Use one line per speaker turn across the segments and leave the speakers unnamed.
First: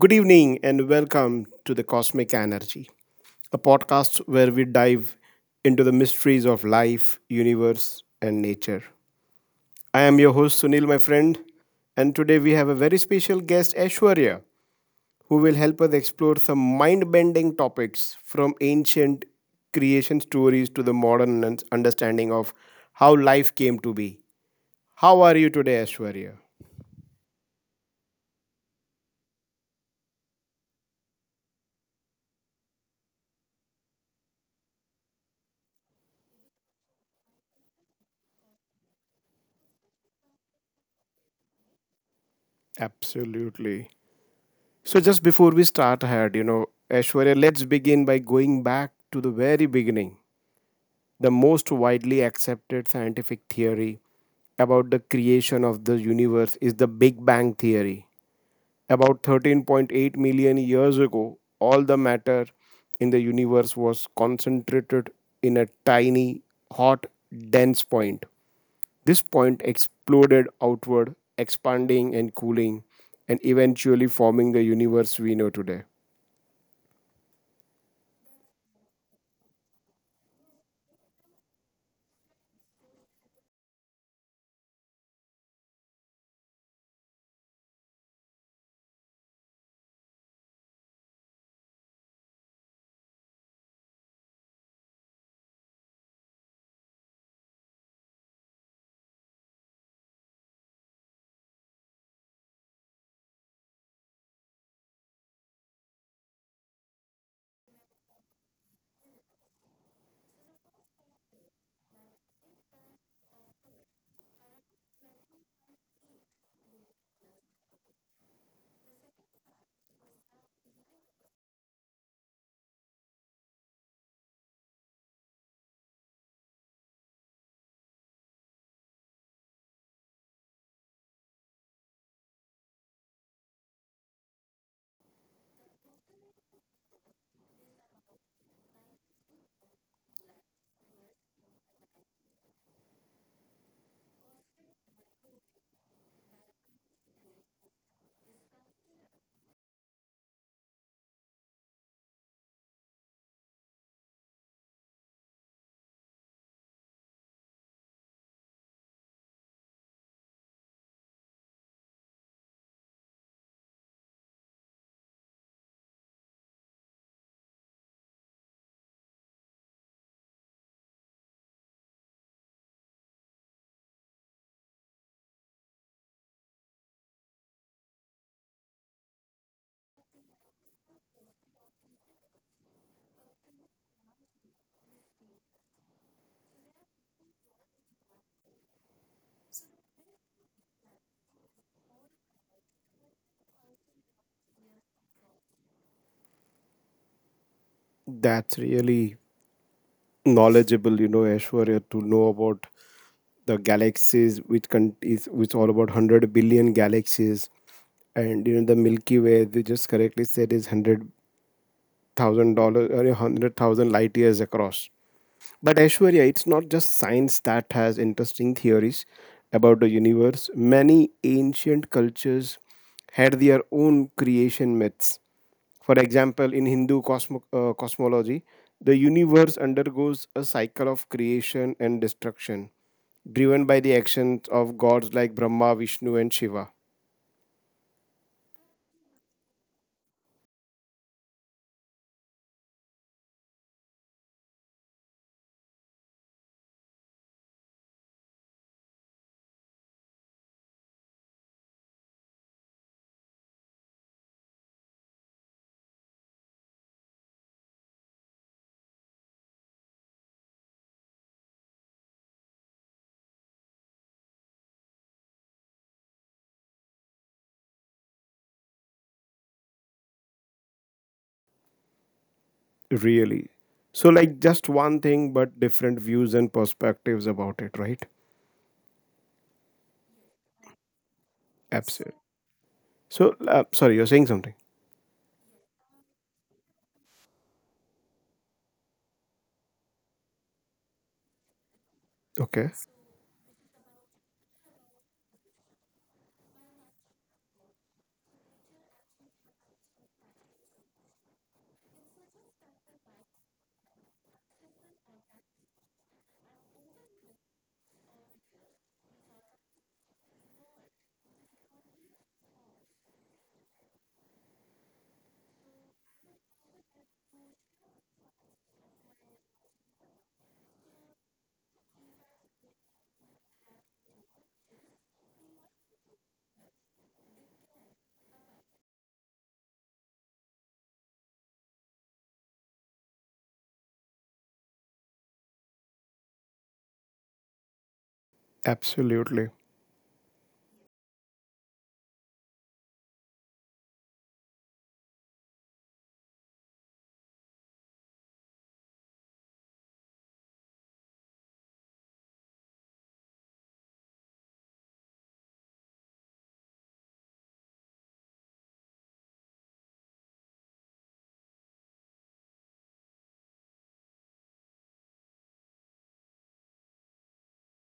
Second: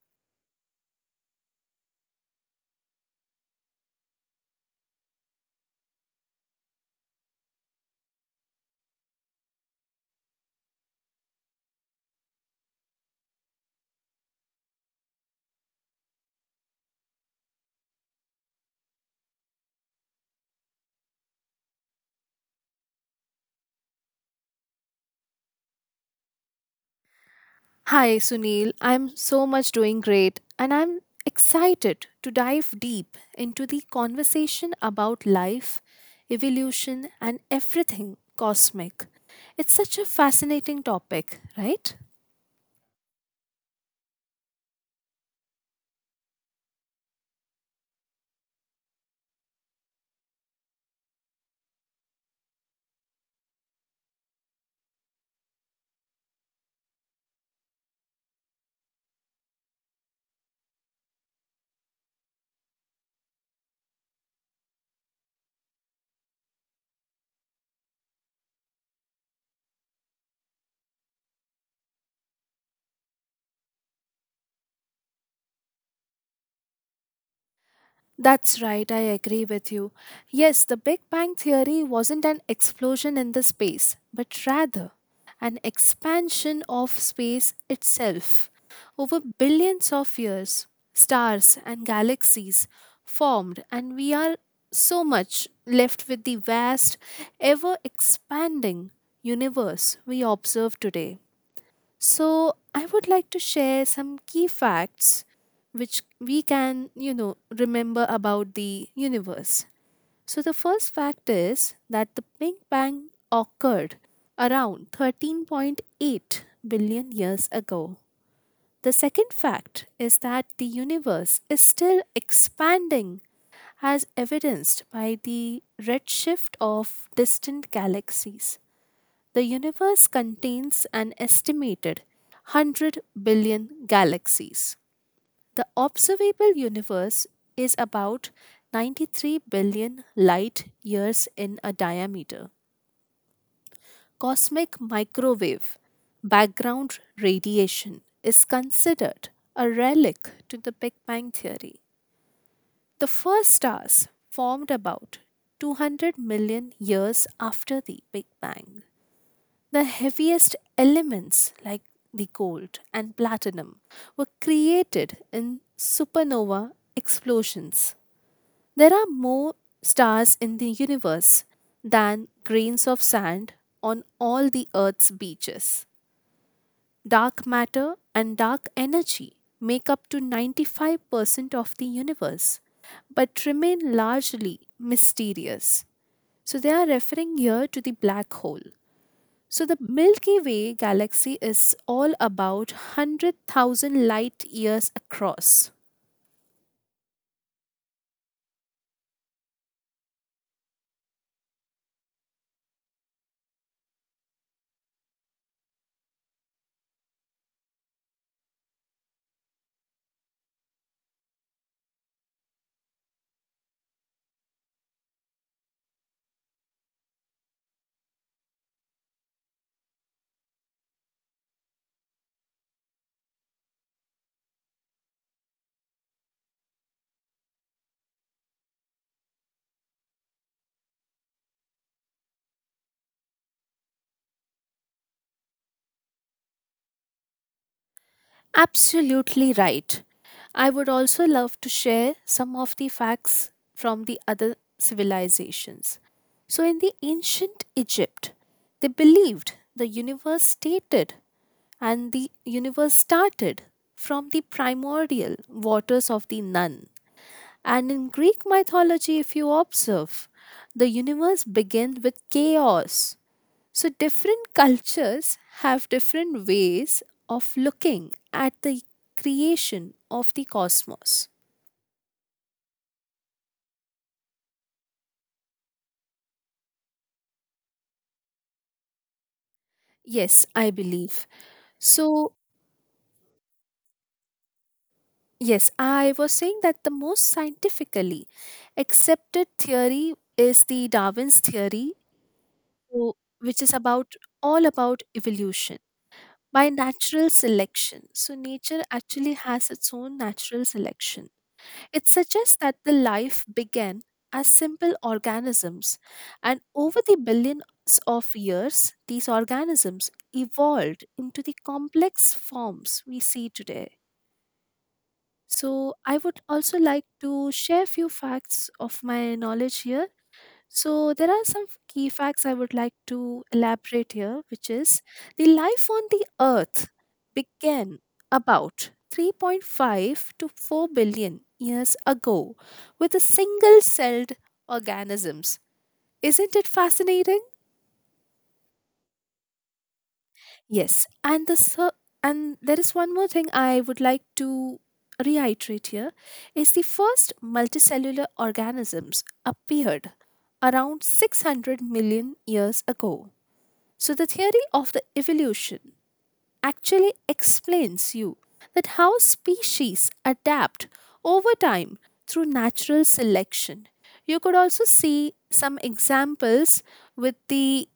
Good evening and welcome to the Cosmic Energy, a podcast where we dive into the mysteries of life, universe, and nature. I am your host Sunil, my friend, and today we have a very special guest, Ashwarya, who will help us explore some mind bending topics from ancient creation stories to the modern understanding of how life came to be. How are you today, Ashwarya?
Hi, Sunil. I'm so much doing great, and I'm excited to dive deep into the conversation about life, evolution, and everything cosmic. It's such a fascinating topic, right?
Absolutely. So just before we start ahead, Aishwarya, let's begin by going back to the very beginning. The most widely accepted scientific theory about the creation of the universe is the Big Bang Theory. About 13.8 million years ago, all the matter in the universe was concentrated in a tiny, hot, dense point. This point exploded outward, expanding and cooling, and eventually forming the universe we know today.
That's right, I agree with you. Yes, the Big Bang Theory wasn't an explosion in the space, but rather an expansion of space itself. Over billions of years, stars and galaxies formed, and we are so much left with the vast, ever expanding universe we observe today. So, I would like to share some key facts which we can, remember about the universe. So, the first fact is that the Big Bang occurred around 13.8 billion years ago. The second fact is that the universe is still expanding, as evidenced by the redshift of distant galaxies. The universe contains an estimated 100 billion galaxies. The observable universe is about 93 billion light years in a diameter. Cosmic microwave background radiation is considered a relic to the Big Bang theory. The first stars formed about 200 million years after the Big Bang. The heaviest elements, like the gold and platinum, were created in supernova explosions. There are more stars in the universe than grains of sand on all the Earth's beaches. Dark matter and dark energy make up to 95% of the universe, but remain largely mysterious. So they are referring here to the black hole. So, the Milky Way galaxy is all about 100,000 light years across.
That's really knowledgeable, you know, Aishwarya, to know about the galaxies, which con- is which all about 100 billion galaxies, and you know the Milky Way. They just correctly said is $100,000 or 100,000 light years across. But Aishwarya, it's not just science that has interesting theories about the universe. Many ancient cultures had their own creation myths. For example, in Hindu cosmology, the universe undergoes a cycle of creation and destruction, driven by the actions of gods like Brahma, Vishnu, and Shiva.
Absolutely right. I would also love to share some of the facts from the other civilizations. So, in the ancient Egypt, they believed the universe started from the primordial waters of the Nun. And in Greek mythology, if you observe, the universe began with chaos. So different cultures have different ways of looking at the creation of the cosmos.
Really. So, like, just one thing, but different views and perspectives about it, right?
Yes, I believe.
Absolutely.
So,
So, sorry, you're saying something.
yes, I was saying that the most scientifically accepted theory is the Darwin's theory,
Okay.
who- which is about all about evolution by natural selection. So, nature actually has its own natural selection. It suggests that the life began as simple organisms, and over the billions of years, these organisms evolved into the complex forms we see today. So, I would also like to share a few facts of my knowledge here. So, there are some key facts I would like to elaborate here, which is the life on the earth began about 3.5 to 4 billion years ago with a single celled organisms. Isn't it fascinating?
Absolutely.
Yes, and there is one more thing I would like to reiterate here is the first multicellular organisms appeared around 600 million years ago. So the theory of the evolution actually explains you that how species adapt over time through natural selection. You could also see some examples with the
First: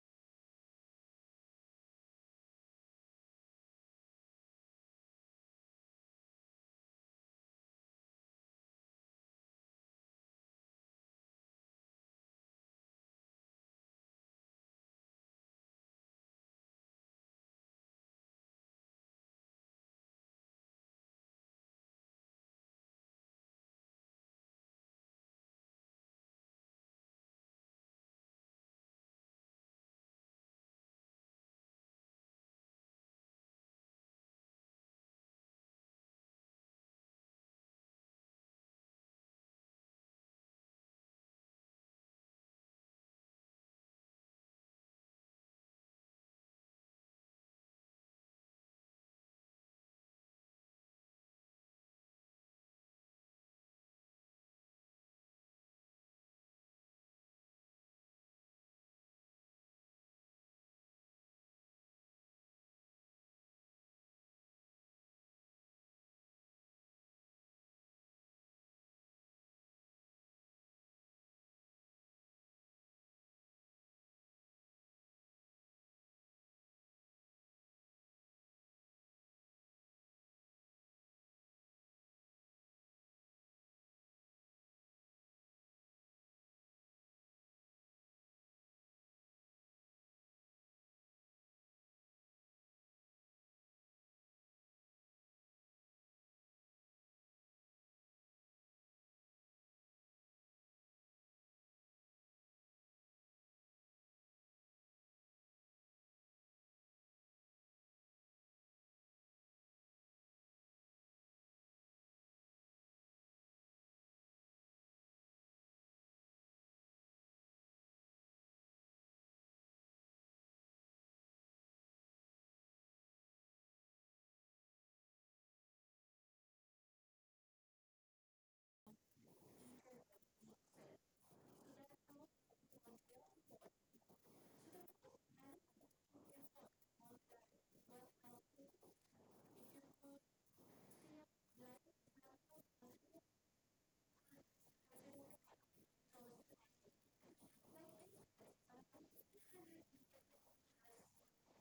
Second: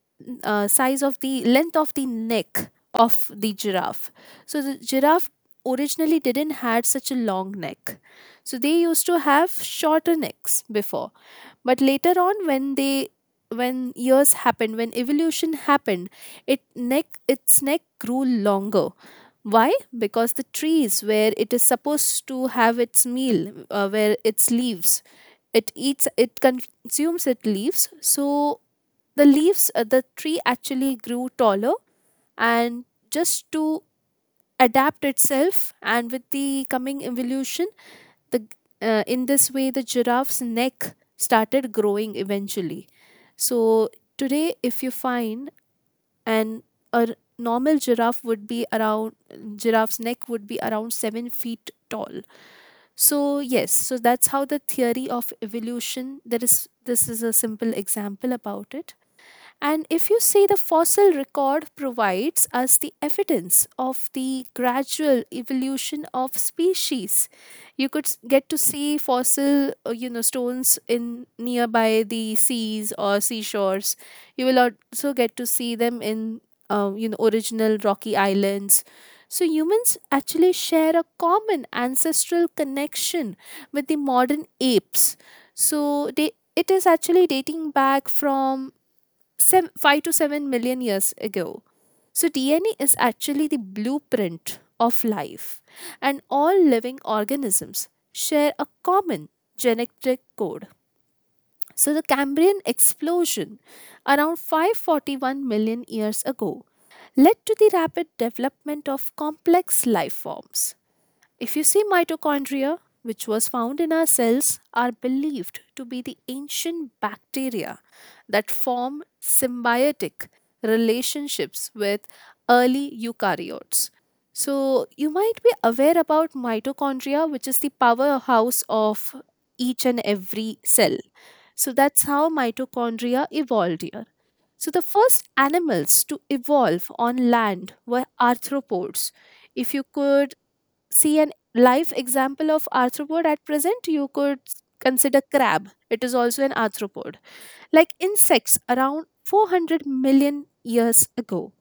size of the length of the neck of the giraffe. So the giraffe originally didn't had such a long neck. So they used to have shorter necks before, but later on, when they when years happened, when evolution happened, it neck its neck grew longer. Why? Because the trees where it is supposed to have its meal, where its leaves it eats it consumes its leaves, so the leaves, the tree actually grew taller, and just to adapt itself, and with the coming evolution, the, in this way, the giraffe's neck started growing eventually. So today, if you find an a normal giraffe's neck would be around 7 feet tall. So yes, so that's how the theory of evolution. There is This is a simple example about it. And if you see, the fossil record provides us the evidence of the gradual evolution of species. You could get to see fossil, stones in nearby the seas or seashores. You will also get to see them in, original rocky islands. So humans actually share a common ancestral connection with the modern apes. So it is actually dating back from 5 to 7 million years ago. So, DNA is actually the blueprint of life, and all living organisms share a common genetic code. So, the Cambrian explosion around 541 million years ago led to the rapid development of complex life forms. If you see, mitochondria, which was found in our cells, are believed to be the ancient bacteria that form symbiotic relationships with early eukaryotes. So, you might be aware about mitochondria, which is the powerhouse of each and every cell. So, that's how mitochondria evolved here. So, the first animals to evolve on land were arthropods. If you could see an live example of arthropod at present, you could consider crab. It is also an arthropod. Like insects around 400 million years ago.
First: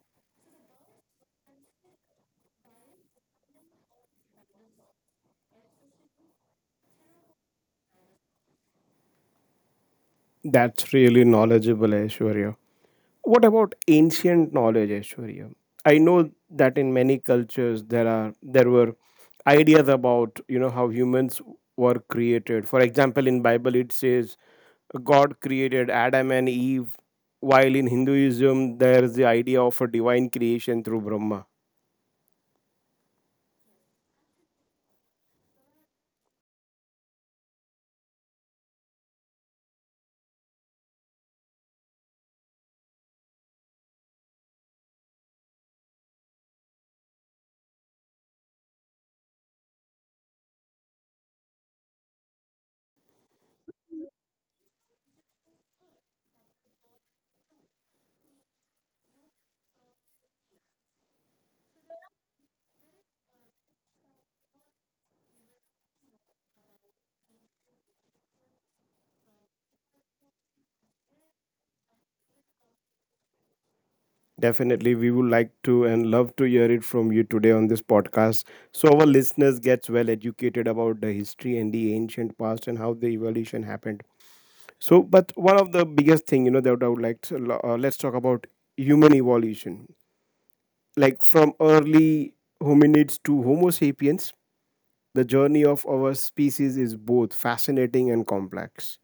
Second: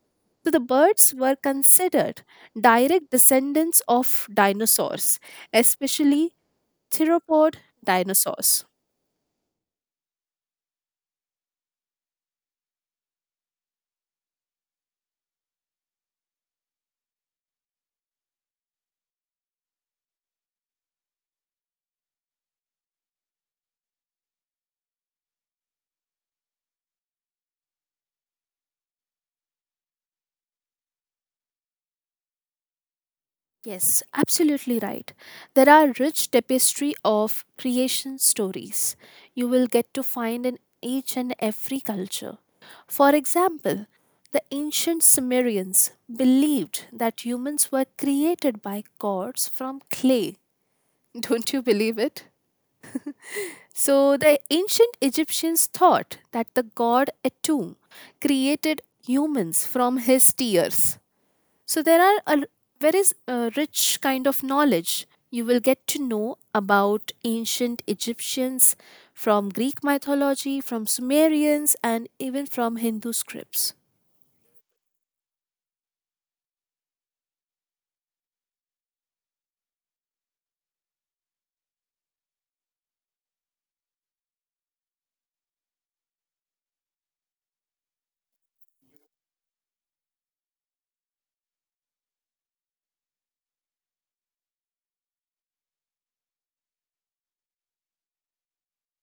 So the birds were considered direct descendants of dinosaurs, especially theropod dinosaurs.
That's really knowledgeable, Aishwarya. What about ancient knowledge, Aishwarya? I know that in many cultures there were ideas about you know how humans were created. For example, in Bible it says God created Adam and Eve, while in Hinduism there is the idea of a divine creation through Brahma.
Yes, absolutely right. There are rich tapestry of creation stories you will get to find in each and every culture. For example, the ancient Sumerians believed that humans were created by gods from clay. Don't you believe it? So, the ancient Egyptians thought that the god Atum created humans from his tears. So there is a rich kind of knowledge. You will get to know about ancient Egyptians from Greek mythology, from Sumerians, and even from Hindu scripts.
Definitely, we would like to and love to hear it from you today on this podcast, so our listeners gets well educated about the history and the ancient past and how the evolution happened. So, but one of the biggest thing, you know, that I would like to, let's talk about human evolution. Like from early hominids to Homo sapiens, the journey of our species is both fascinating and complex.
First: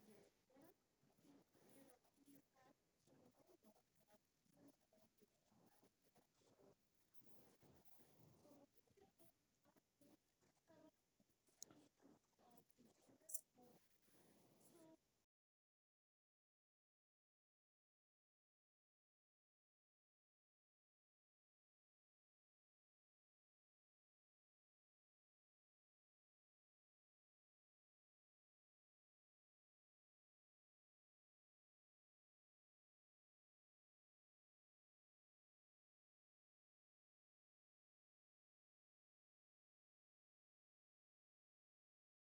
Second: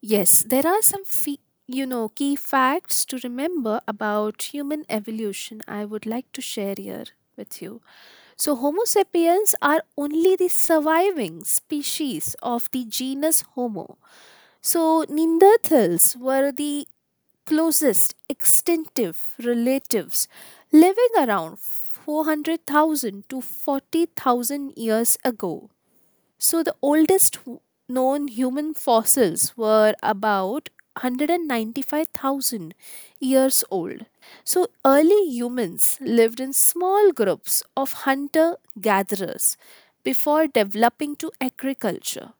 Yes, there are some key facts to remember about human evolution. I would like to share here with you. So, Homo sapiens are only the surviving species of the genus Homo. So, Neanderthals were the closest extensive relatives living around 400,000 to 40,000 years ago. So, the oldest known human fossils were about 195,000 years old. So, early humans lived in small groups of hunter gatherers before developing to agriculture.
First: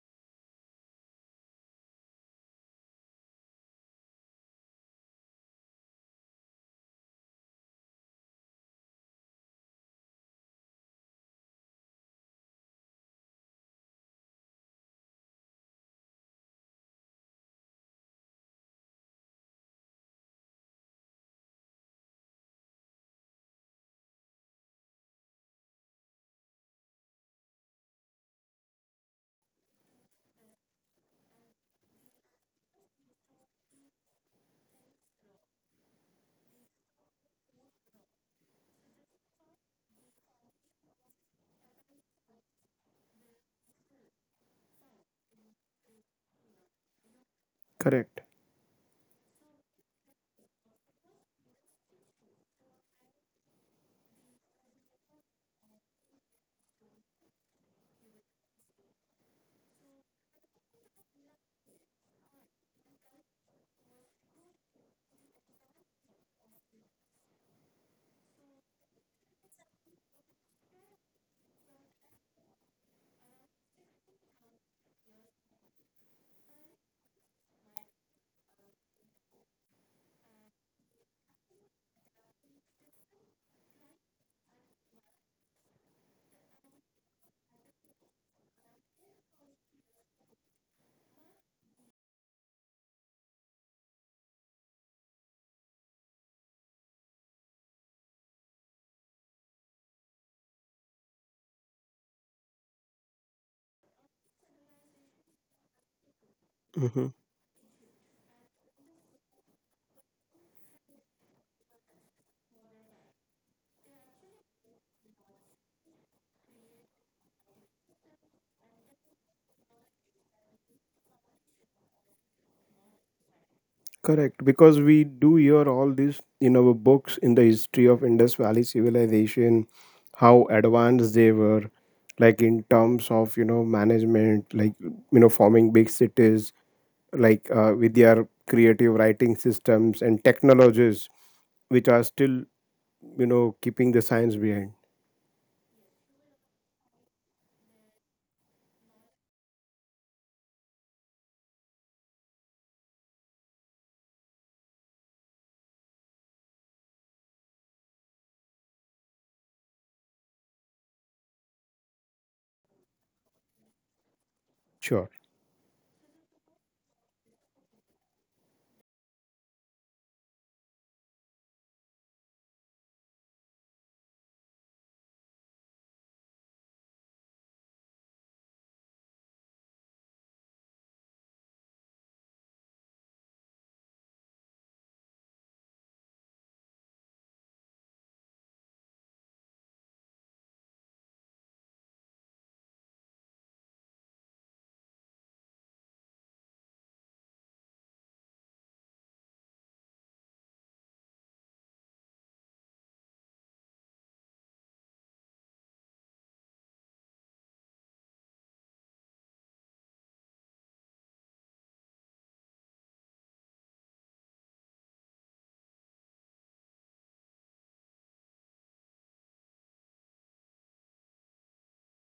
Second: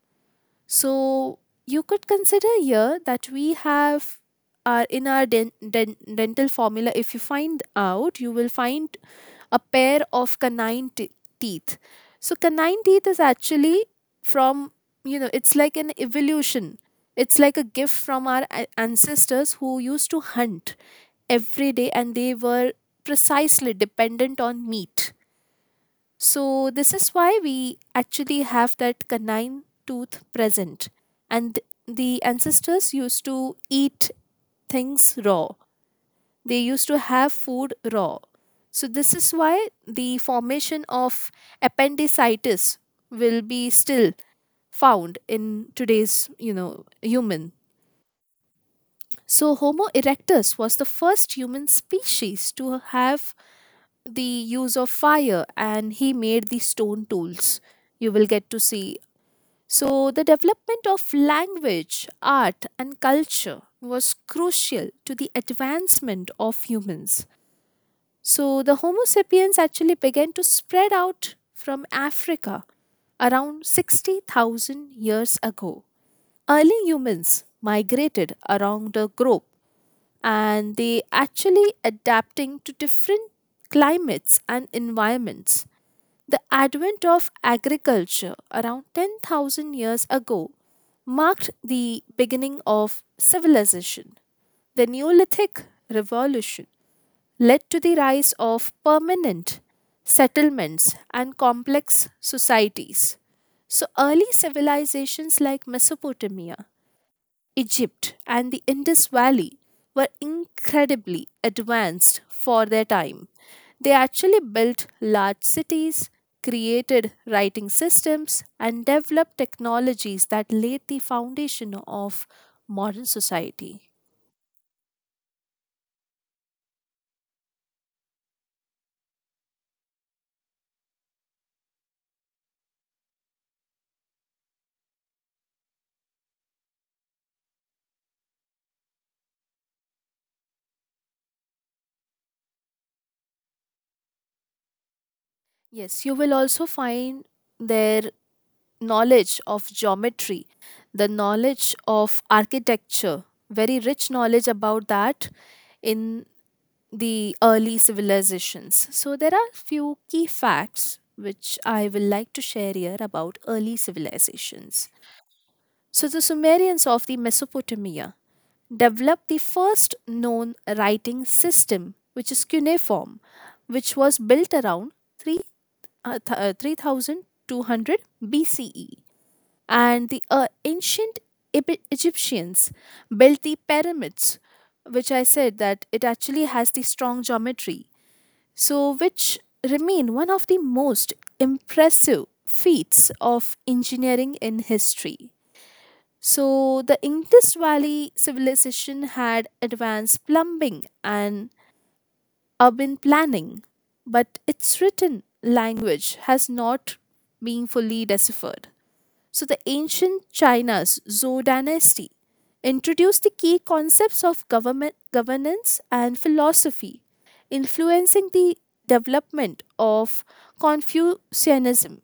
So you could consider here that we have our in our den- den- dental formula. If you find out, you will find a pair of canine teeth. So canine teeth is actually from it's like an evolution. It's like a gift from our ancestors who used to hunt every day and they were precisely dependent on meat, so this is why we actually have that canine tooth present. And the ancestors used to eat things raw, they used to have food raw. So, this is why the formation of appendicitis will be still found in today's, human.
Correct.
So, Homo erectus was the first human species to have the use of fire, and he made the stone tools you will get to see. So the development of language, art, and culture was crucial to the advancement of humans. So the Homo sapiens actually began to spread out from Africa around 60,000 years ago. Early humans migrated around the globe, and they actually adapting to different climates and environments. The advent of agriculture around 10,000 years ago marked the beginning of civilization. The Neolithic Revolution led to the rise of permanent settlements and complex societies. So, early civilizations like Mesopotamia,
Mhm.
Egypt, and the Indus Valley were incredibly advanced for their time. They actually built large cities, created writing systems, and developed technologies that laid the foundation of modern society.
Correct, because we do hear all this in our books in the history of Indus Valley civilization, how advanced they were, like in terms of you know management, like you know forming big cities, like with their creative writing systems and technologies, which are still you know keeping the science behind.
Yes, you will also find their knowledge of geometry, the knowledge of architecture, very rich knowledge about that in the early civilizations. So there are few key facts which I will like to share here about early civilizations.
Sure.
So the Sumerians of the Mesopotamia developed the first known writing system, which is cuneiform, which was built around 3 3200 BCE. And the ancient Egyptians built the pyramids, which I said that it actually has the strong geometry, so which remain one of the most impressive feats of engineering in history. So the Indus Valley civilization had advanced plumbing and urban planning, but its written language has not been fully deciphered. So, the ancient China's Zhou dynasty introduced the key concepts of government, governance, and philosophy, influencing the development of Confucianism.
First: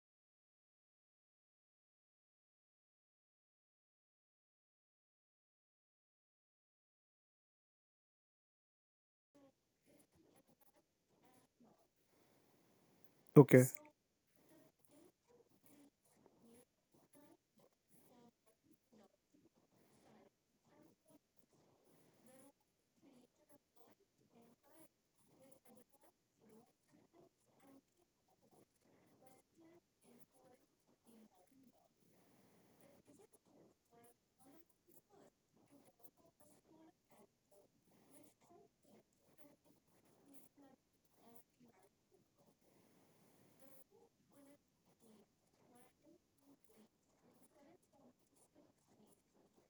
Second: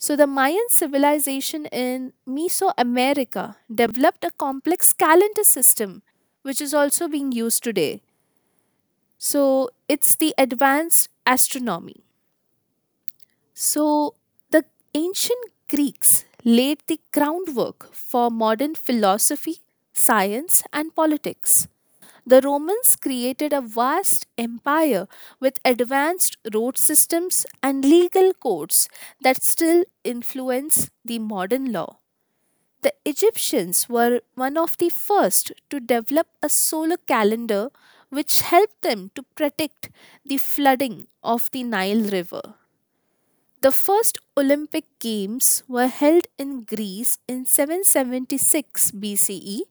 So, the Mayan civilization in Mesoamerica developed a complex calendar system, which is also being used today. So, it's the advanced astronomy.
Okay.
So, the ancient Greeks laid the groundwork for modern philosophy, science, and politics. The Romans created a vast empire with advanced road systems and legal codes that still influence the modern law. The Egyptians were one of the first to develop a solar calendar which helped them to predict the flooding of the Nile River. The first Olympic Games were held in Greece in 776 BCE,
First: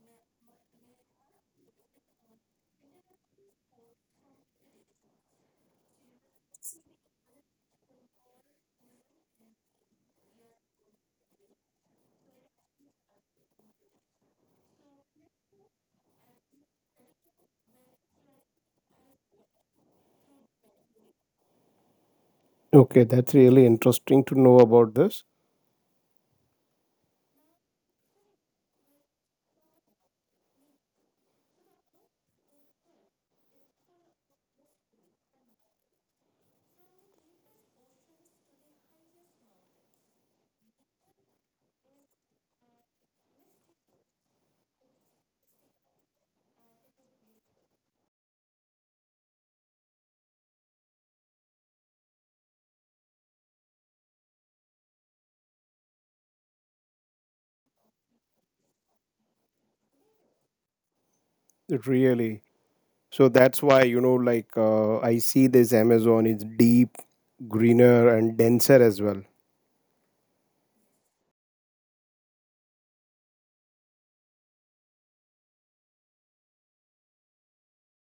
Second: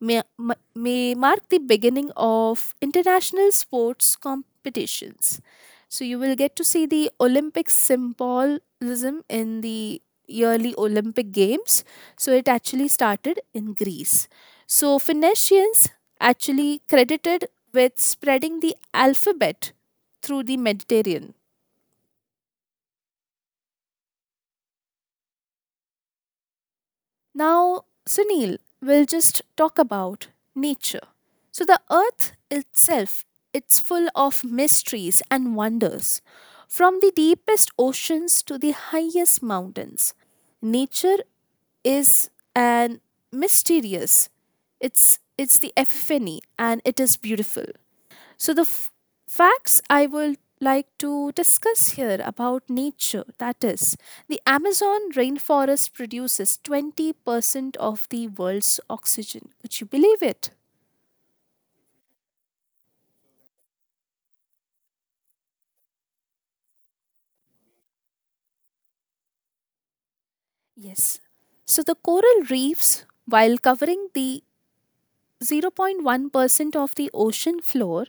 may mark the beginning of international sports competitions. So you will get to see the Olympic symbolism in the yearly Olympic Games. So it actually started in Greece. So Phoenicians actually credited with spreading the alphabet through the Mediterranean.
Okay, that's really interesting to know about this.
Now, Sunil will just talk about nature. So, the earth itself, it's full of mysteries and wonders. From the deepest oceans to the highest mountains, nature is an mysterious. It's the epiphany and it is beautiful. So, the facts I would like to discuss here about nature that is, the Amazon rainforest produces 20% of the world's oxygen. Would you believe it?
It really. So that's why, you know, like I see this Amazon is deep, greener, and denser as well.
Yes. So, the coral reefs, while covering the 0.1% of the ocean floor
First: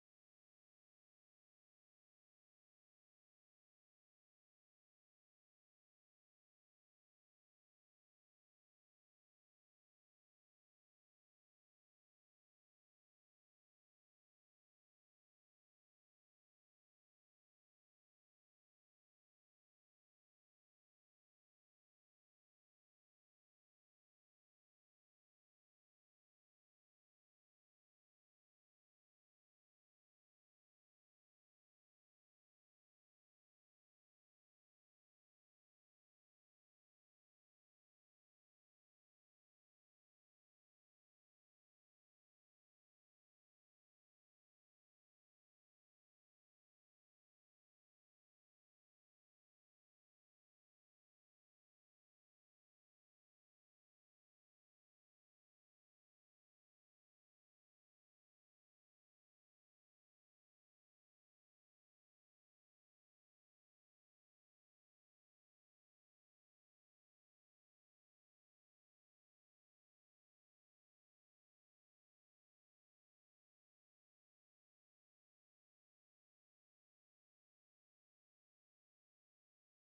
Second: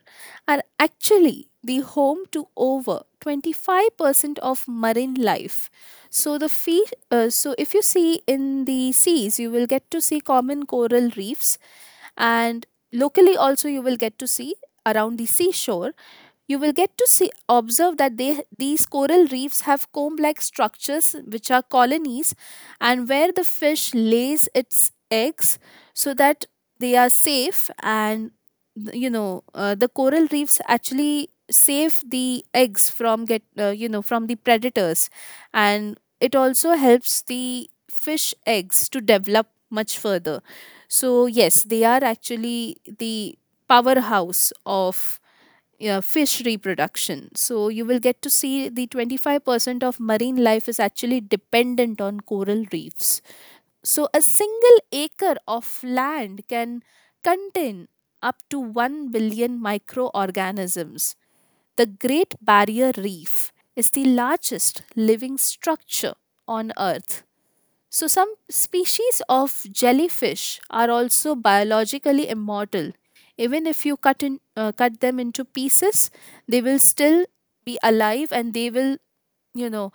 are actually the home to over 25% of marine life. So so if you see in the seas, you will get to see common coral reefs, and locally also you will get to see around the seashore. You will get to see observe that they these coral reefs have comb like structures which are colonies, and where the fish lays its eggs so that they are safe, and the coral reefs actually save the eggs from get you know from the predators. And it also helps the fish eggs to develop much further. So yes, they are actually the powerhouse of, yeah, fish reproduction. So you will get to see the 25% of marine life is actually dependent on coral reefs. So, a single acre of land can contain up to 1 billion microorganisms. The Great Barrier Reef is the largest living structure on Earth. So, some species of jellyfish are also biologically immortal. Even if you cut them into pieces, they will still be alive, and they will, you know,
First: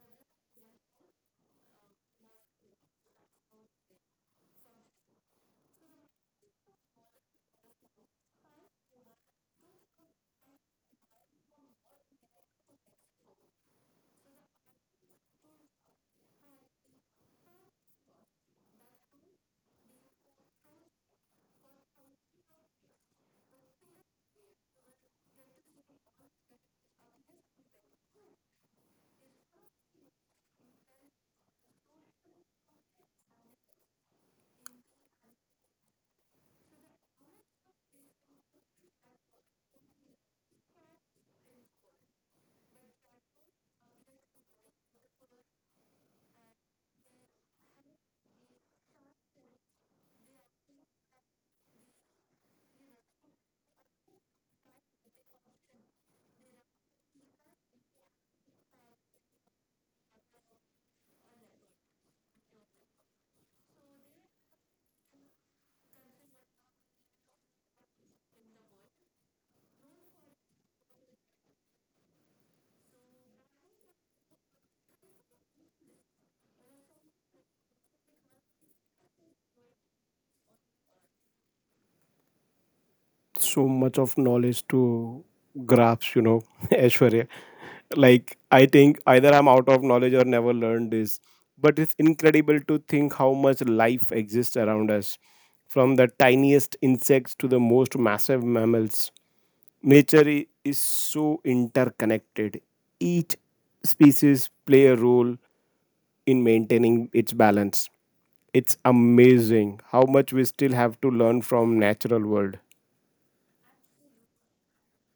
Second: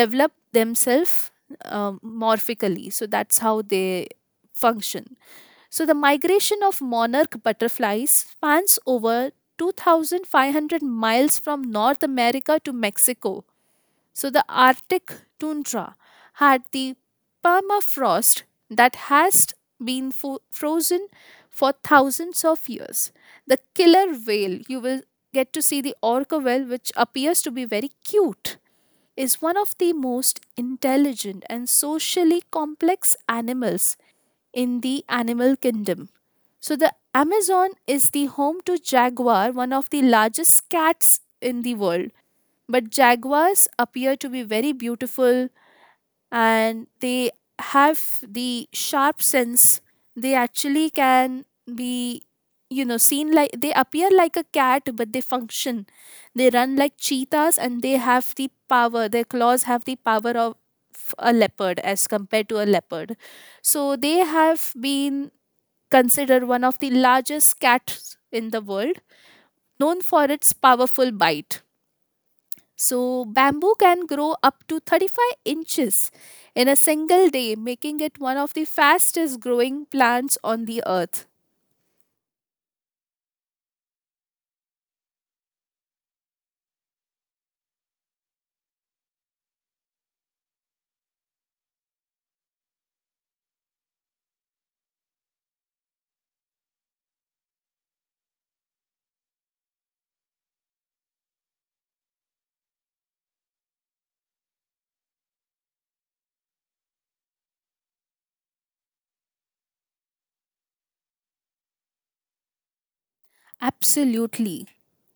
develop themselves morphically. So that's how they function. So the migration of monarch butterflies spans over 2,500 miles from north america to mexico. So the arctic tundra had the permafrost that has been frozen for thousands of years. The killer whale, you will get to see the orca whale, which appears to be very cute, is one of the most intelligent and socially complex animals in the animal kingdom. So, the Amazon is the home to jaguar, one of the largest cats in the world. But jaguars appear to be very beautiful, and they have the sharp sense. They actually can be, you know, seen like they appear like a cat, but they function, they run like cheetahs, and they have the power, their claws have the power of a leopard as compared to a leopard. So they have been considered one of the largest cats in the world, known for its powerful bite. So, bamboo can grow up to 35 inches in a single day, making it one of the fastest growing plants on the earth.
So much of knowledge to grasp, you know, Aishwarya. Like, I think either I'm out of knowledge or never learned this. But it's incredible to think how much life exists around us, from the tiniest insects to the most massive mammals. Nature is so interconnected. Each species play a role in maintaining its balance. It's amazing how much we still have to learn from natural world.
Absolutely.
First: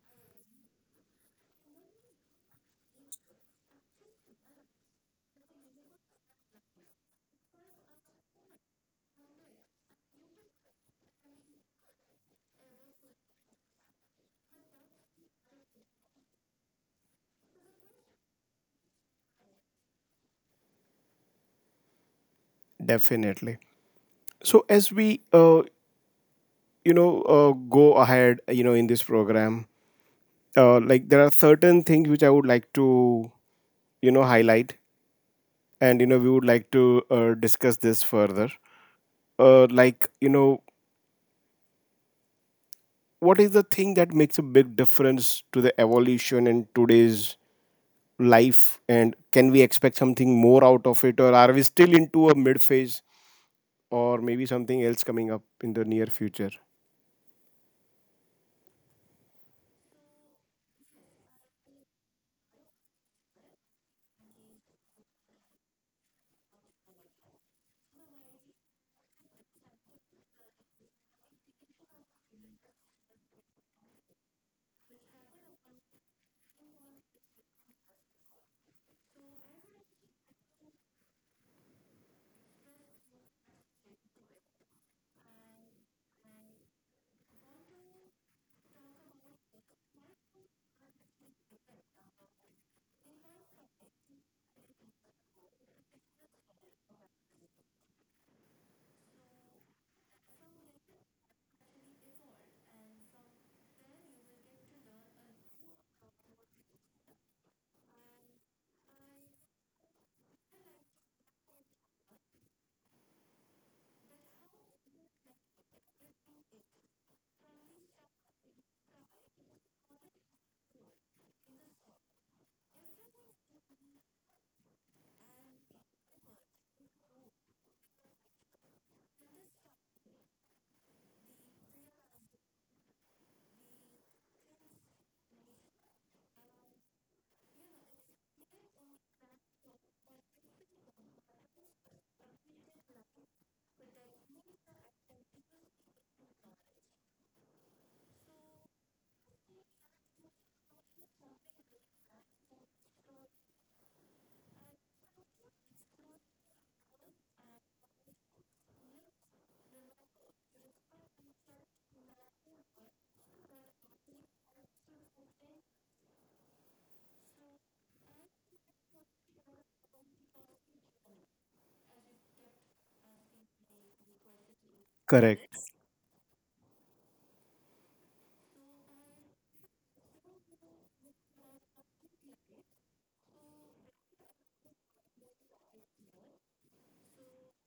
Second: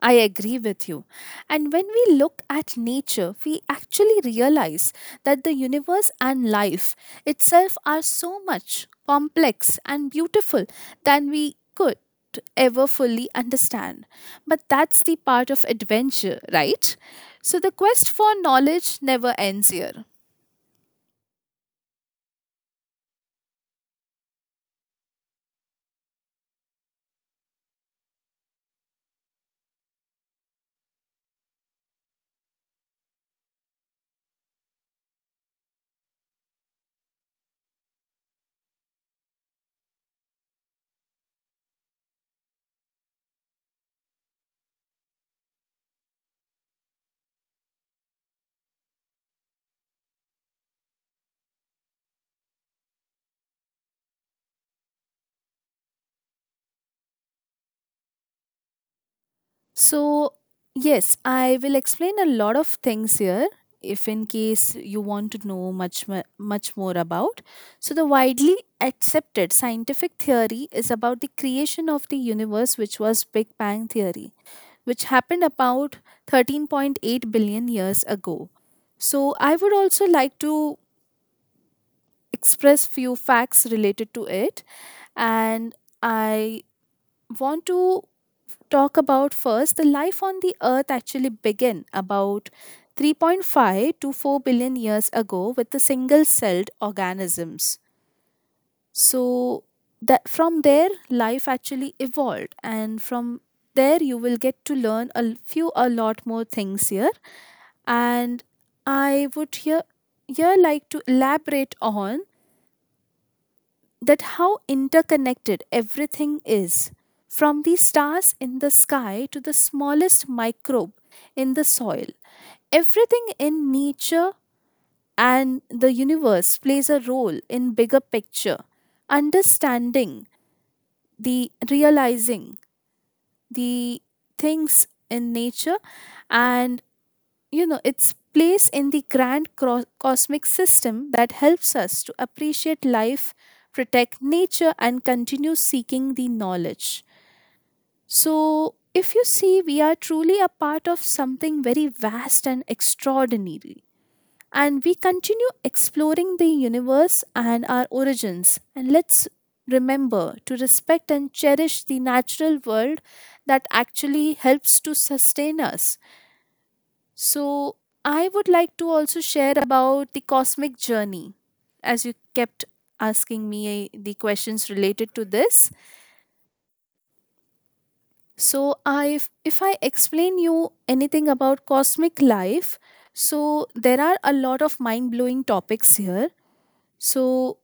I agree with you. And when we look at nature, we actually realize that the universe and life itself are so much complex and beautiful than we could ever fully understand. But that's the part of adventure, right? So the quest for knowledge never ends here.
Definitely. So as we go ahead, you know, in this program, like there are certain things which I would like to you know highlight, and you know we would like to discuss this further. Like you know, what is the thing that makes a big difference to the evolution in today's life, and can we expect something more out of it, or are we still into a mid phase, or maybe something else coming up in the near future?
So, yes, I will explain a lot of things here if in case you want to know much more about. So, the widely accepted scientific theory is about the creation of the universe, which was Big Bang theory, which happened about 13.8 billion years ago. So, I would also like to express few facts related to it, and I want to talk about first the life on the earth actually began about 3.5 to 4 billion years ago with the single celled organisms. So that from there life actually evolved, and from there you will get to learn a l- few a lot more things here. And I would here like to elaborate on that how interconnected everything is, from the stars in the sky to the smallest microbe in the soil. Everything in nature and the universe plays a role in bigger picture, understanding the, realizing the things in nature, and, you know, its place in the grand cosmic system, that helps us to appreciate life, protect nature, and continue seeking the knowledge. So if you see, we are truly a part of something very vast and extraordinary, and we continue exploring the universe and our origins, and let's remember to respect and cherish the natural world that actually helps to sustain us. So, I would like to also share about the cosmic journey, as you kept asking me the questions related to this.
Correct.
So, I if, I explain you anything about cosmic life, so there are a lot of mind-blowing topics here. So,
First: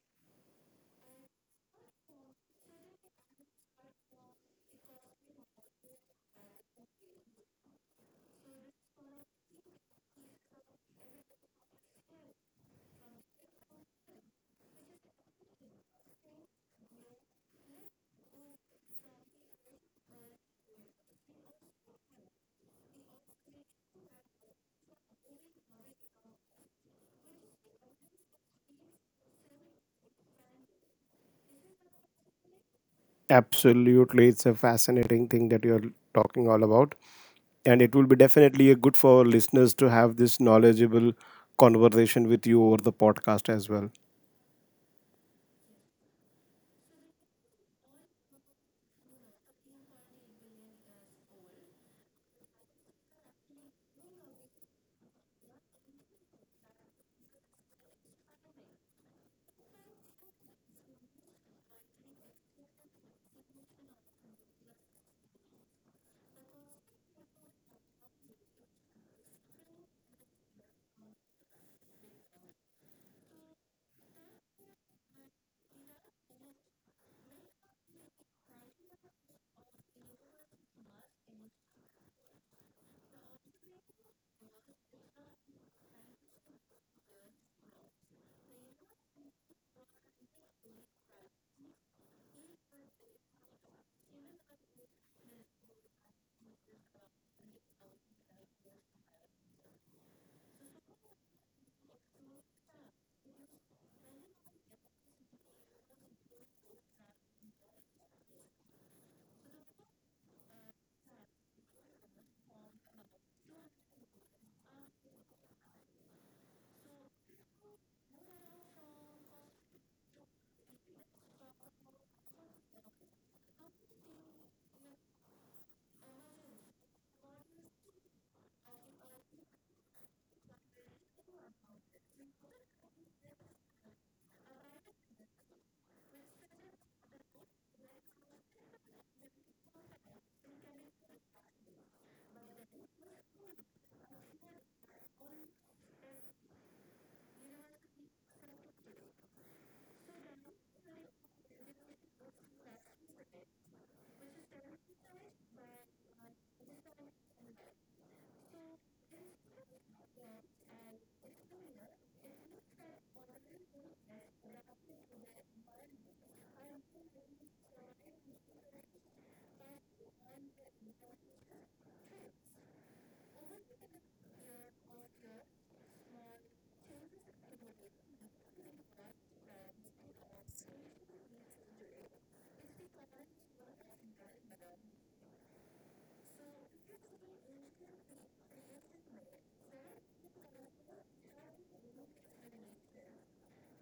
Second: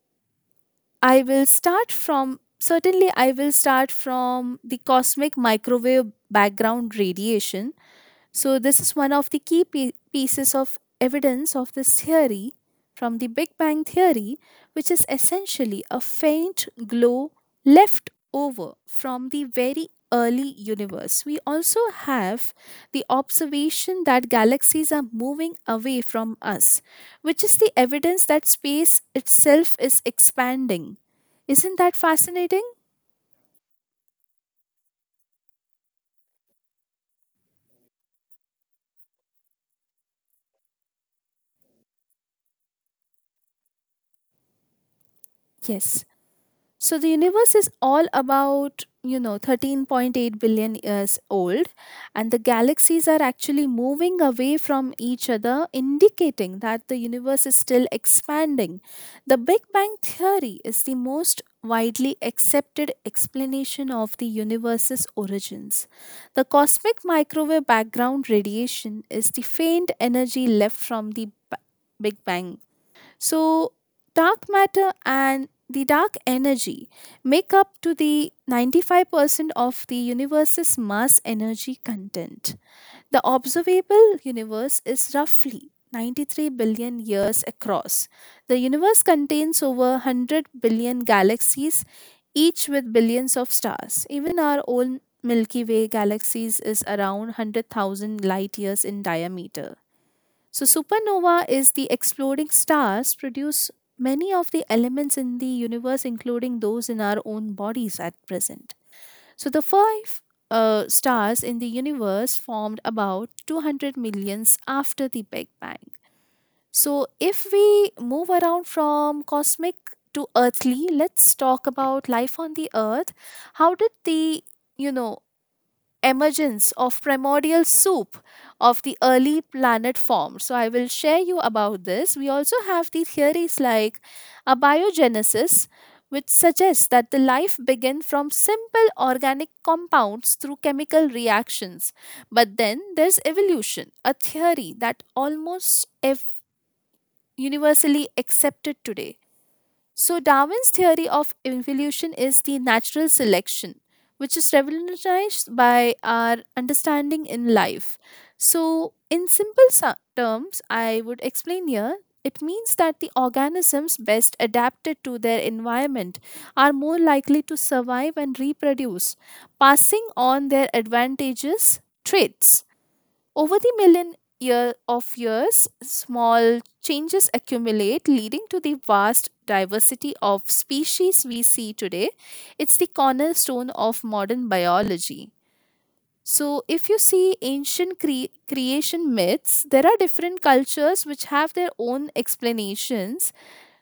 I will start from, certainly I will start from the cosmic microwave background radiation. So, this is one of the key pieces of evidence of this theory, from the Big Bang Theory, which is essentially a faint glow left over from the very early universe. We also have the observation that galaxies are moving away from us, which is the evidence that space itself is expanding. Isn't that fascinating?
Absolutely, it's a fascinating thing that you're talking all about, and it will be definitely a good for our listeners to have this knowledgeable conversation with you over the podcast as well.
Yes. So the universe is all about, you know, 13.8 billion years old, and the galaxies are actually moving away from each other, indicating that the universe is still expanding. The Big Bang theory is the most widely accepted explanation of the universe's origins. The cosmic microwave background radiation is the faint energy left from the Big Bang. So, dark matter and the dark energy make up to the 95% of the universe's mass energy content. The observable universe is roughly 93 billion years across. The universe contains over 100 billion galaxies, each with billions of stars. Even our own Milky Way galaxies is around 100,000 light years in diameter. So, supernova is the exploding stars, produce many of the elements in the universe, including those in our own bodies at present. So, the five stars in the universe formed about 200 millions after the Big Bang. So, if we move around from cosmic to earthly, let's talk about life on the earth. How did the, you know, emergence of primordial soup of the early planet form. So I will share you about this. We also have the theories like abiogenesis, which suggests that the life began from simple organic compounds through chemical reactions. But then there's evolution, a theory that universally accepted today. So, Darwin's theory of evolution is the natural selection, which is revolutionized by our understanding in life. So, in simple terms, I would explain here, it means that the organisms best adapted to their environment are more likely to survive and reproduce, passing on their advantages, traits. Over the million year of years, small changes accumulate, leading to the vast diversity of species we see today. It's the cornerstone of modern biology. So, if you see ancient creation myths, there are different cultures which have their own explanations.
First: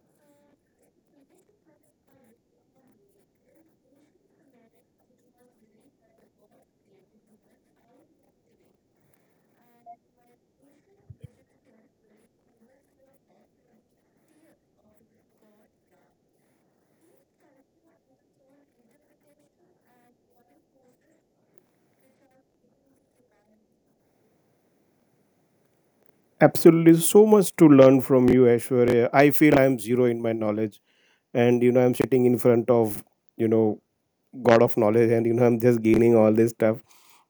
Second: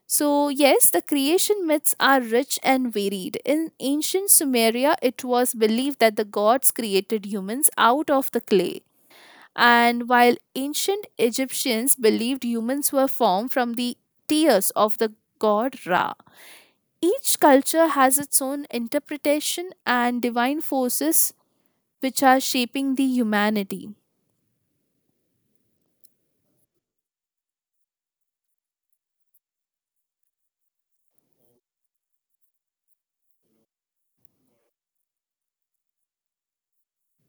So, yes, the creation myths are rich and varied. In ancient Sumeria, it was believed that the gods created humans out of the clay. And while ancient Egyptians believed humans were formed from the tears of the god Ra, each culture has its own interpretation and divine forces which are shaping the humanity.
Absolutely, so much to learn from you, Aishwarya. I feel I'm zero in my knowledge, and you know I'm sitting in front of, you know, god of knowledge, and you know I'm just gaining all this stuff.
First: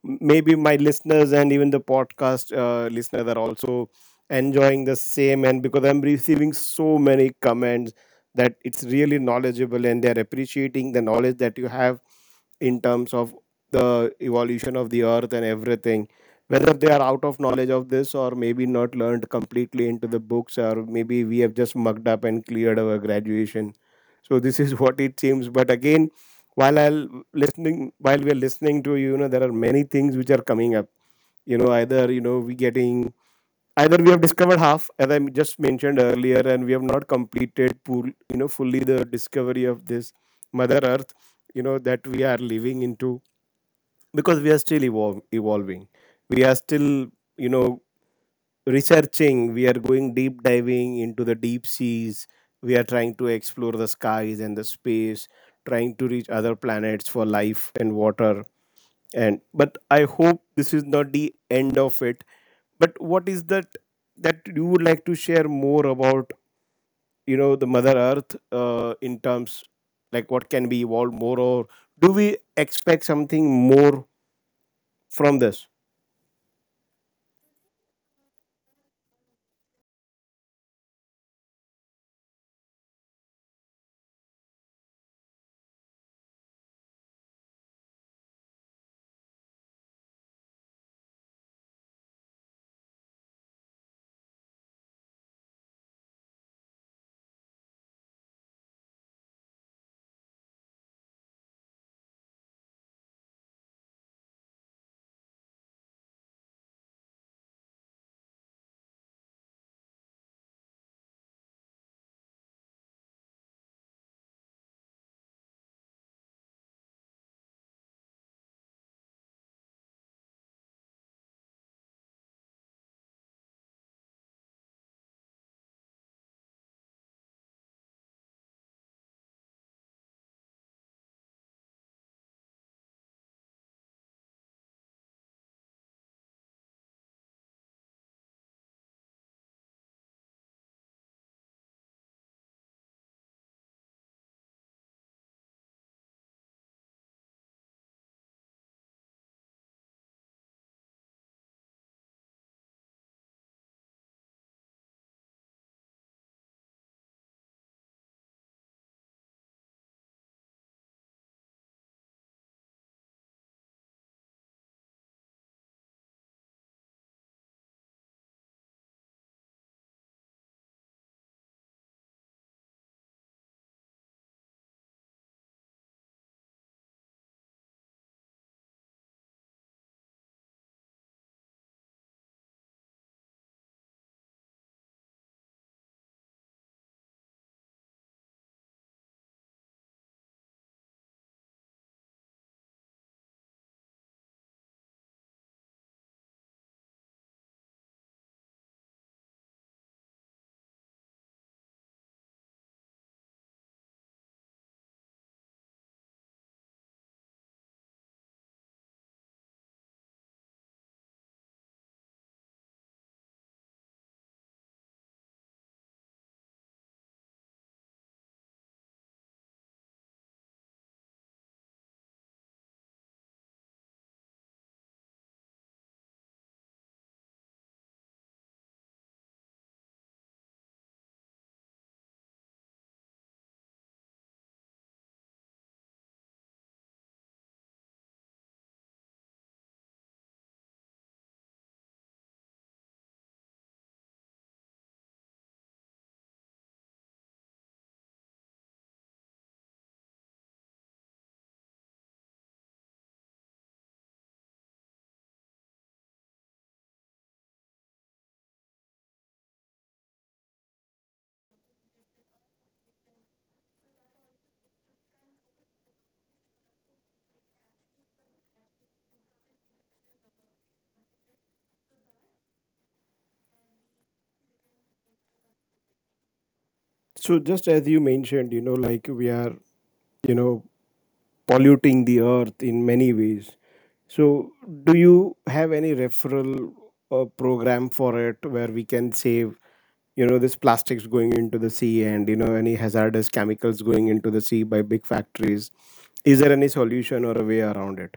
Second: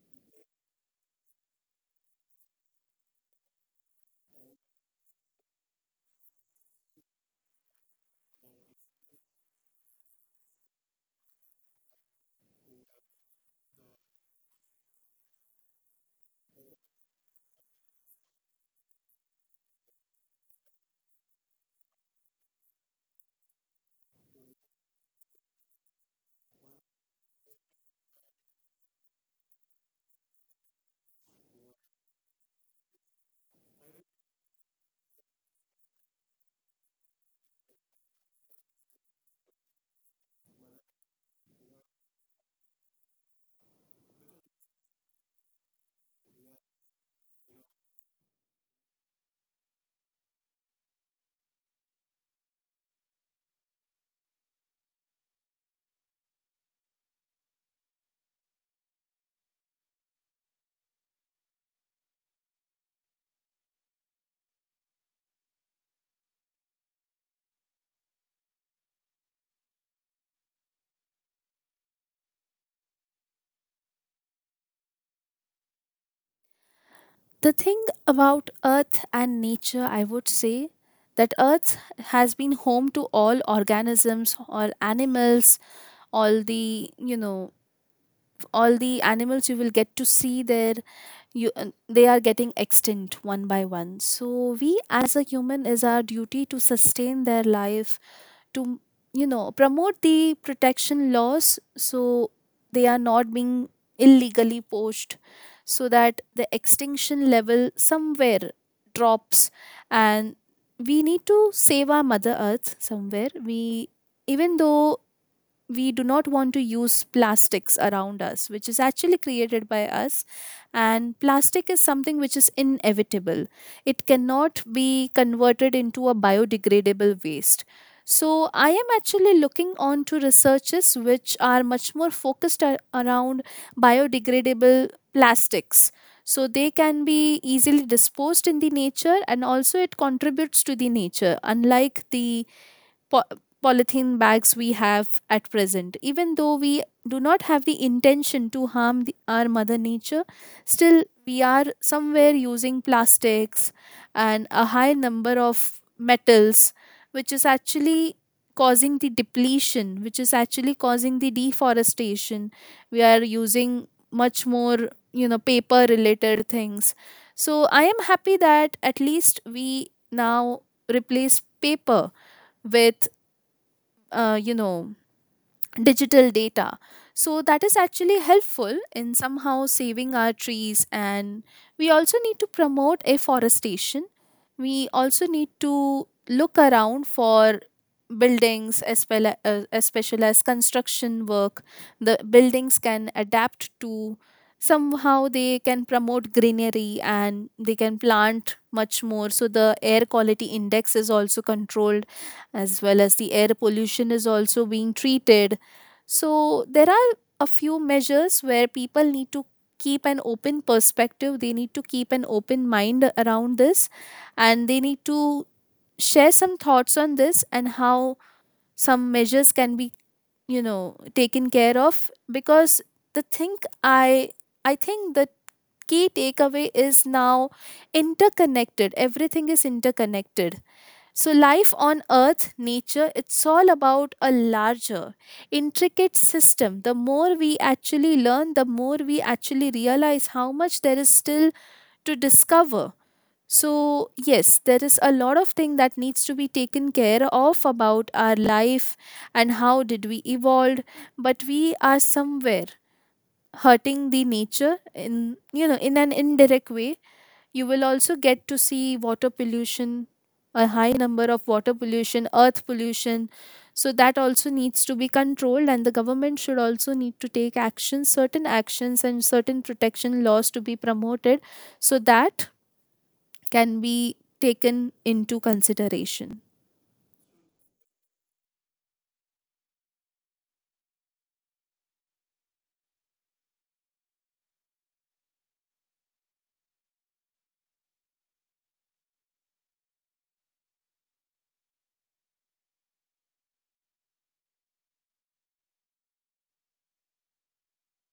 Maybe my listeners and even the podcast listeners are also enjoying the same, and because I'm receiving so many comments that it's really knowledgeable, and they're appreciating the knowledge that you have in terms of the evolution of the earth and everything, whether they are out of knowledge of this or maybe not learned completely into the books, or maybe we have just mugged up and cleared our graduation. So this is what it seems. But again, while i'll while we're listening to you, you know there are many things which are coming up. You know, either you know we getting either we have discovered half, as I just mentioned earlier, and we have not completed pool, you know, fully the discovery of this mother earth, you know, that we are living into, because we are still evolving. We are still, you know, researching. We are going deep diving into the deep seas. We are trying to explore the skies and the space, trying to reach other planets for life and water. And but I hope this is not the end of it. But what is that that you would like to share more about, you know, the mother earth, in terms like what can be evolved more, or do we expect something more from this?
The thing about earth and nature, I would say, that earth has been home to all organisms, all animals, all the, you know, all the animals you will get to see there. You They are getting extinct one by one, so we as a human is our duty to sustain their life, to, you know, promote the protection laws so they are not being illegally poached, so that the extinction level somewhere drops. And we need to save our mother earth somewhere. We, even though we do not want to use plastics around us, which is actually created by us. And plastic is something which is inevitable, it cannot be converted into a biodegradable waste. So, I am actually looking on to researches which are much more focused around biodegradable plastics. So, they can be easily disposed in the nature and also it contributes to the nature, unlike the po- polythene bags we have at present. Even though we do not have the intention to harm the, our mother nature, still we are somewhere using plastics and a high number of metals, which is actually causing the depletion, which is actually causing the deforestation. We are using much more, you know, paper related things. So I am happy that at least we now replace paper with you know, digital data. So that is actually helpful in somehow saving our trees, and we also need to promote afforestation. We also need to look around for buildings as well as special as construction work. The buildings can adapt to, somehow they can promote greenery, and they can plant much more so the air quality index is also controlled, as well as the air pollution is also being treated. So there are a few measures where people need to keep an open perspective, they need to keep an open mind around this, and they need to share some thoughts on this and how some measures can be, you know, taken care of. Because the thing, i I think the key takeaway is now interconnected, everything is interconnected. So, life on Earth, nature, it's all about a larger, intricate system. The more we actually learn, the more we actually realize how much there is still to discover. So, yes, there is a lot of thing that needs to be taken care of about our life and how did we evolve, but we are somewhere hurting the nature in, you know, in an indirect way. You will also get to see water pollution, a high number of water pollution, earth pollution. So that also needs to be controlled, and the government should also need to take actions, certain actions, and certain protection laws to be promoted so that can be taken into consideration.
So just as you mentioned, you know, like we are, you know, polluting the earth in many ways. So do you have any referral program for it where we can save, you know, this plastics going into the sea, and, you know, any hazardous chemicals going into the sea by big factories? Is there any solution or a way around it?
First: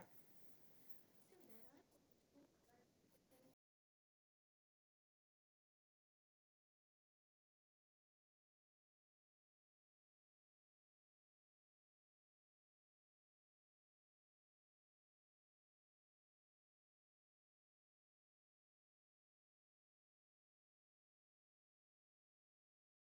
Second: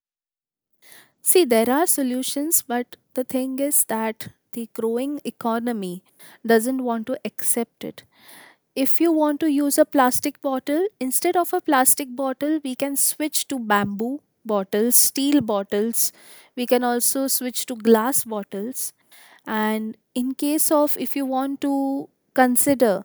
See, there are solutions, but the thing is that the growing economy doesn't want to accept it. If you want to use a plastic bottle, instead of a plastic bottle we can switch to bamboo bottles, steel bottles. We can also switch to glass bottles. And in case of if you want to consider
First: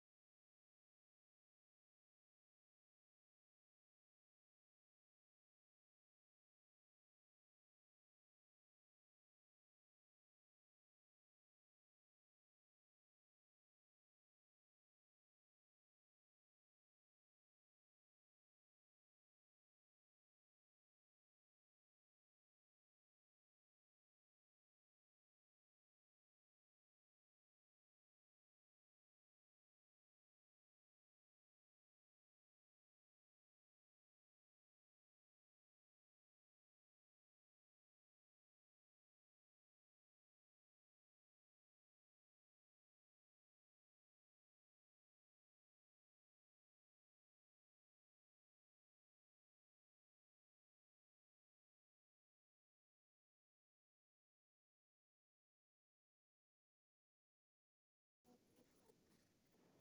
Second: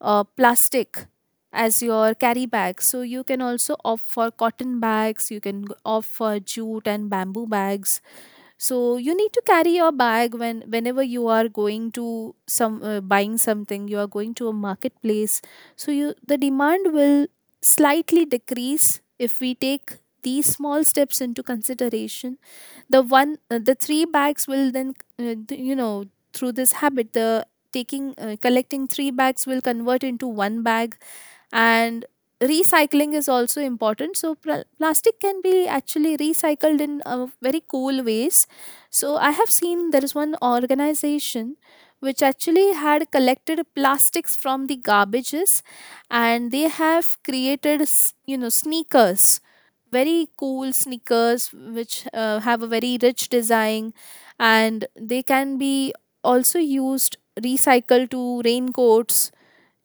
plastic as your carry bag, so you can also opt for cotton bags, you can opt for jute and bamboo bags. So you need to carry your bag when whenever you are going to some buying something, you are going to a marketplace. So you, the demand will slightly decrease if we take these small steps into consideration. The one uh, the three bags will then you know, through this habit, the taking collecting three bags will convert into one bag. And recycling is also important, so plastic can be actually recycled in very cool ways. So I have seen there is one organization which actually had collected plastics from the garbages, and they have created you know, sneakers, very cool sneakers which have a very rich design. And they can be also used, recycled to raincoats,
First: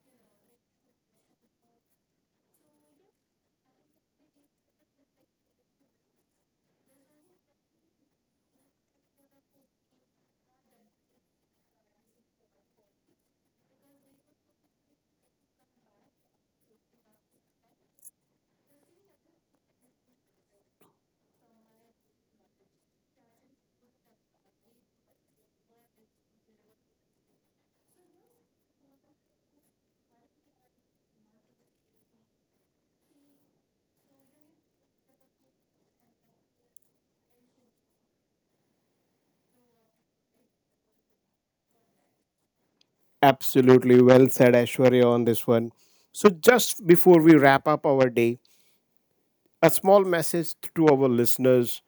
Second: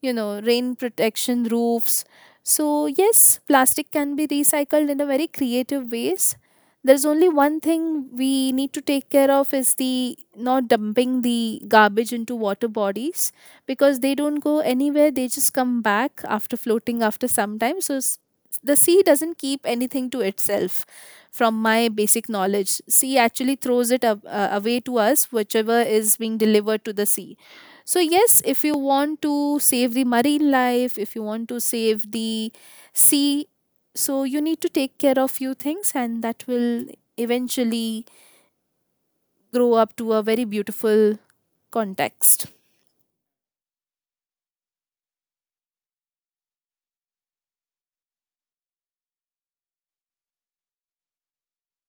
you know, rain protection roofs. So, yes, plastic can be recycled in a very creative ways. There's only one thing we need to take care of, is the not dumping the garbage into water bodies, because they don't go anywhere. They just come back after floating after some time. So the sea doesn't keep anything to itself from my basic knowledge. Sea actually throws it up, away to us, whichever is being delivered to the sea. So, yes, if you want to save the marine life, if you want to save the sea, so you need to take care of few things and that will eventually grow up to a very beautiful context.
Absolutely well said, Ashwarya, on this one. So just before we wrap up our day, a small message to our listeners.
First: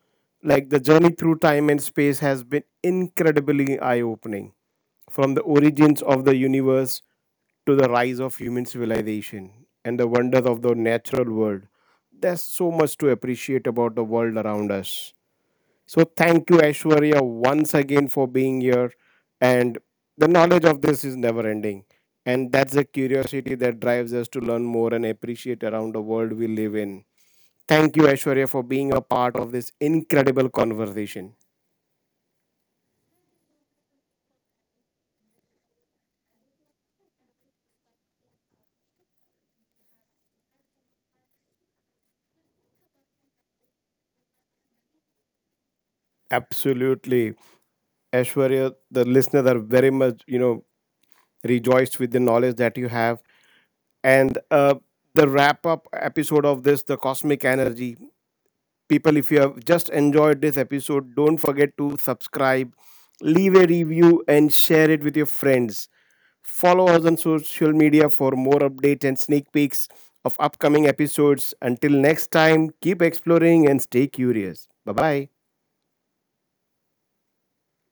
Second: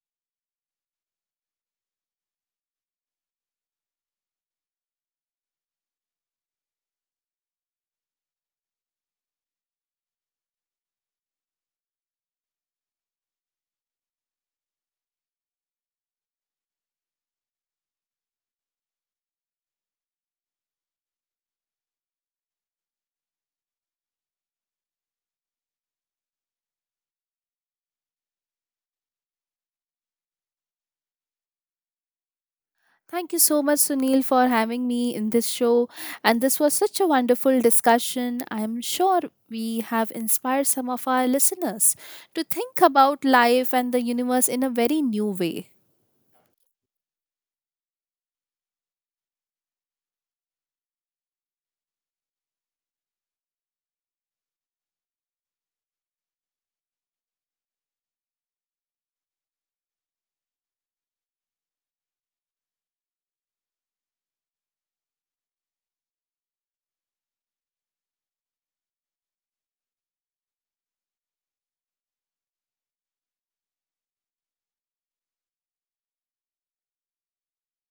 Like, the journey through time and space has been incredibly eye opening, from the origins of the universe to the rise of human civilization and the wonders of the natural world. There's so much to appreciate about the world around us. So thank you, Aishwarya, once again for being here. And the knowledge of this is never ending, and that's the curiosity that drives us to learn more and appreciate around the world we live in. Thank you, Aishwarya, for being a part of this incredible conversation.
Thank you so much, Sunil, for having me in this show. And this was such a wonderful discussion. I'm sure we have inspired some of our listeners to think about life and the universe in a very new way.
Absolutely. Aishwarya, the listeners are very much, you know, rejoiced with the knowledge that you have. And the wrap up episode of this, The Cosmic Energy. People, if you have just enjoyed this episode, don't forget to subscribe, leave a review, and share it with your friends. Follow us on social media for more updates and sneak peeks of upcoming episodes. Until next time, keep exploring and stay curious. Bye bye.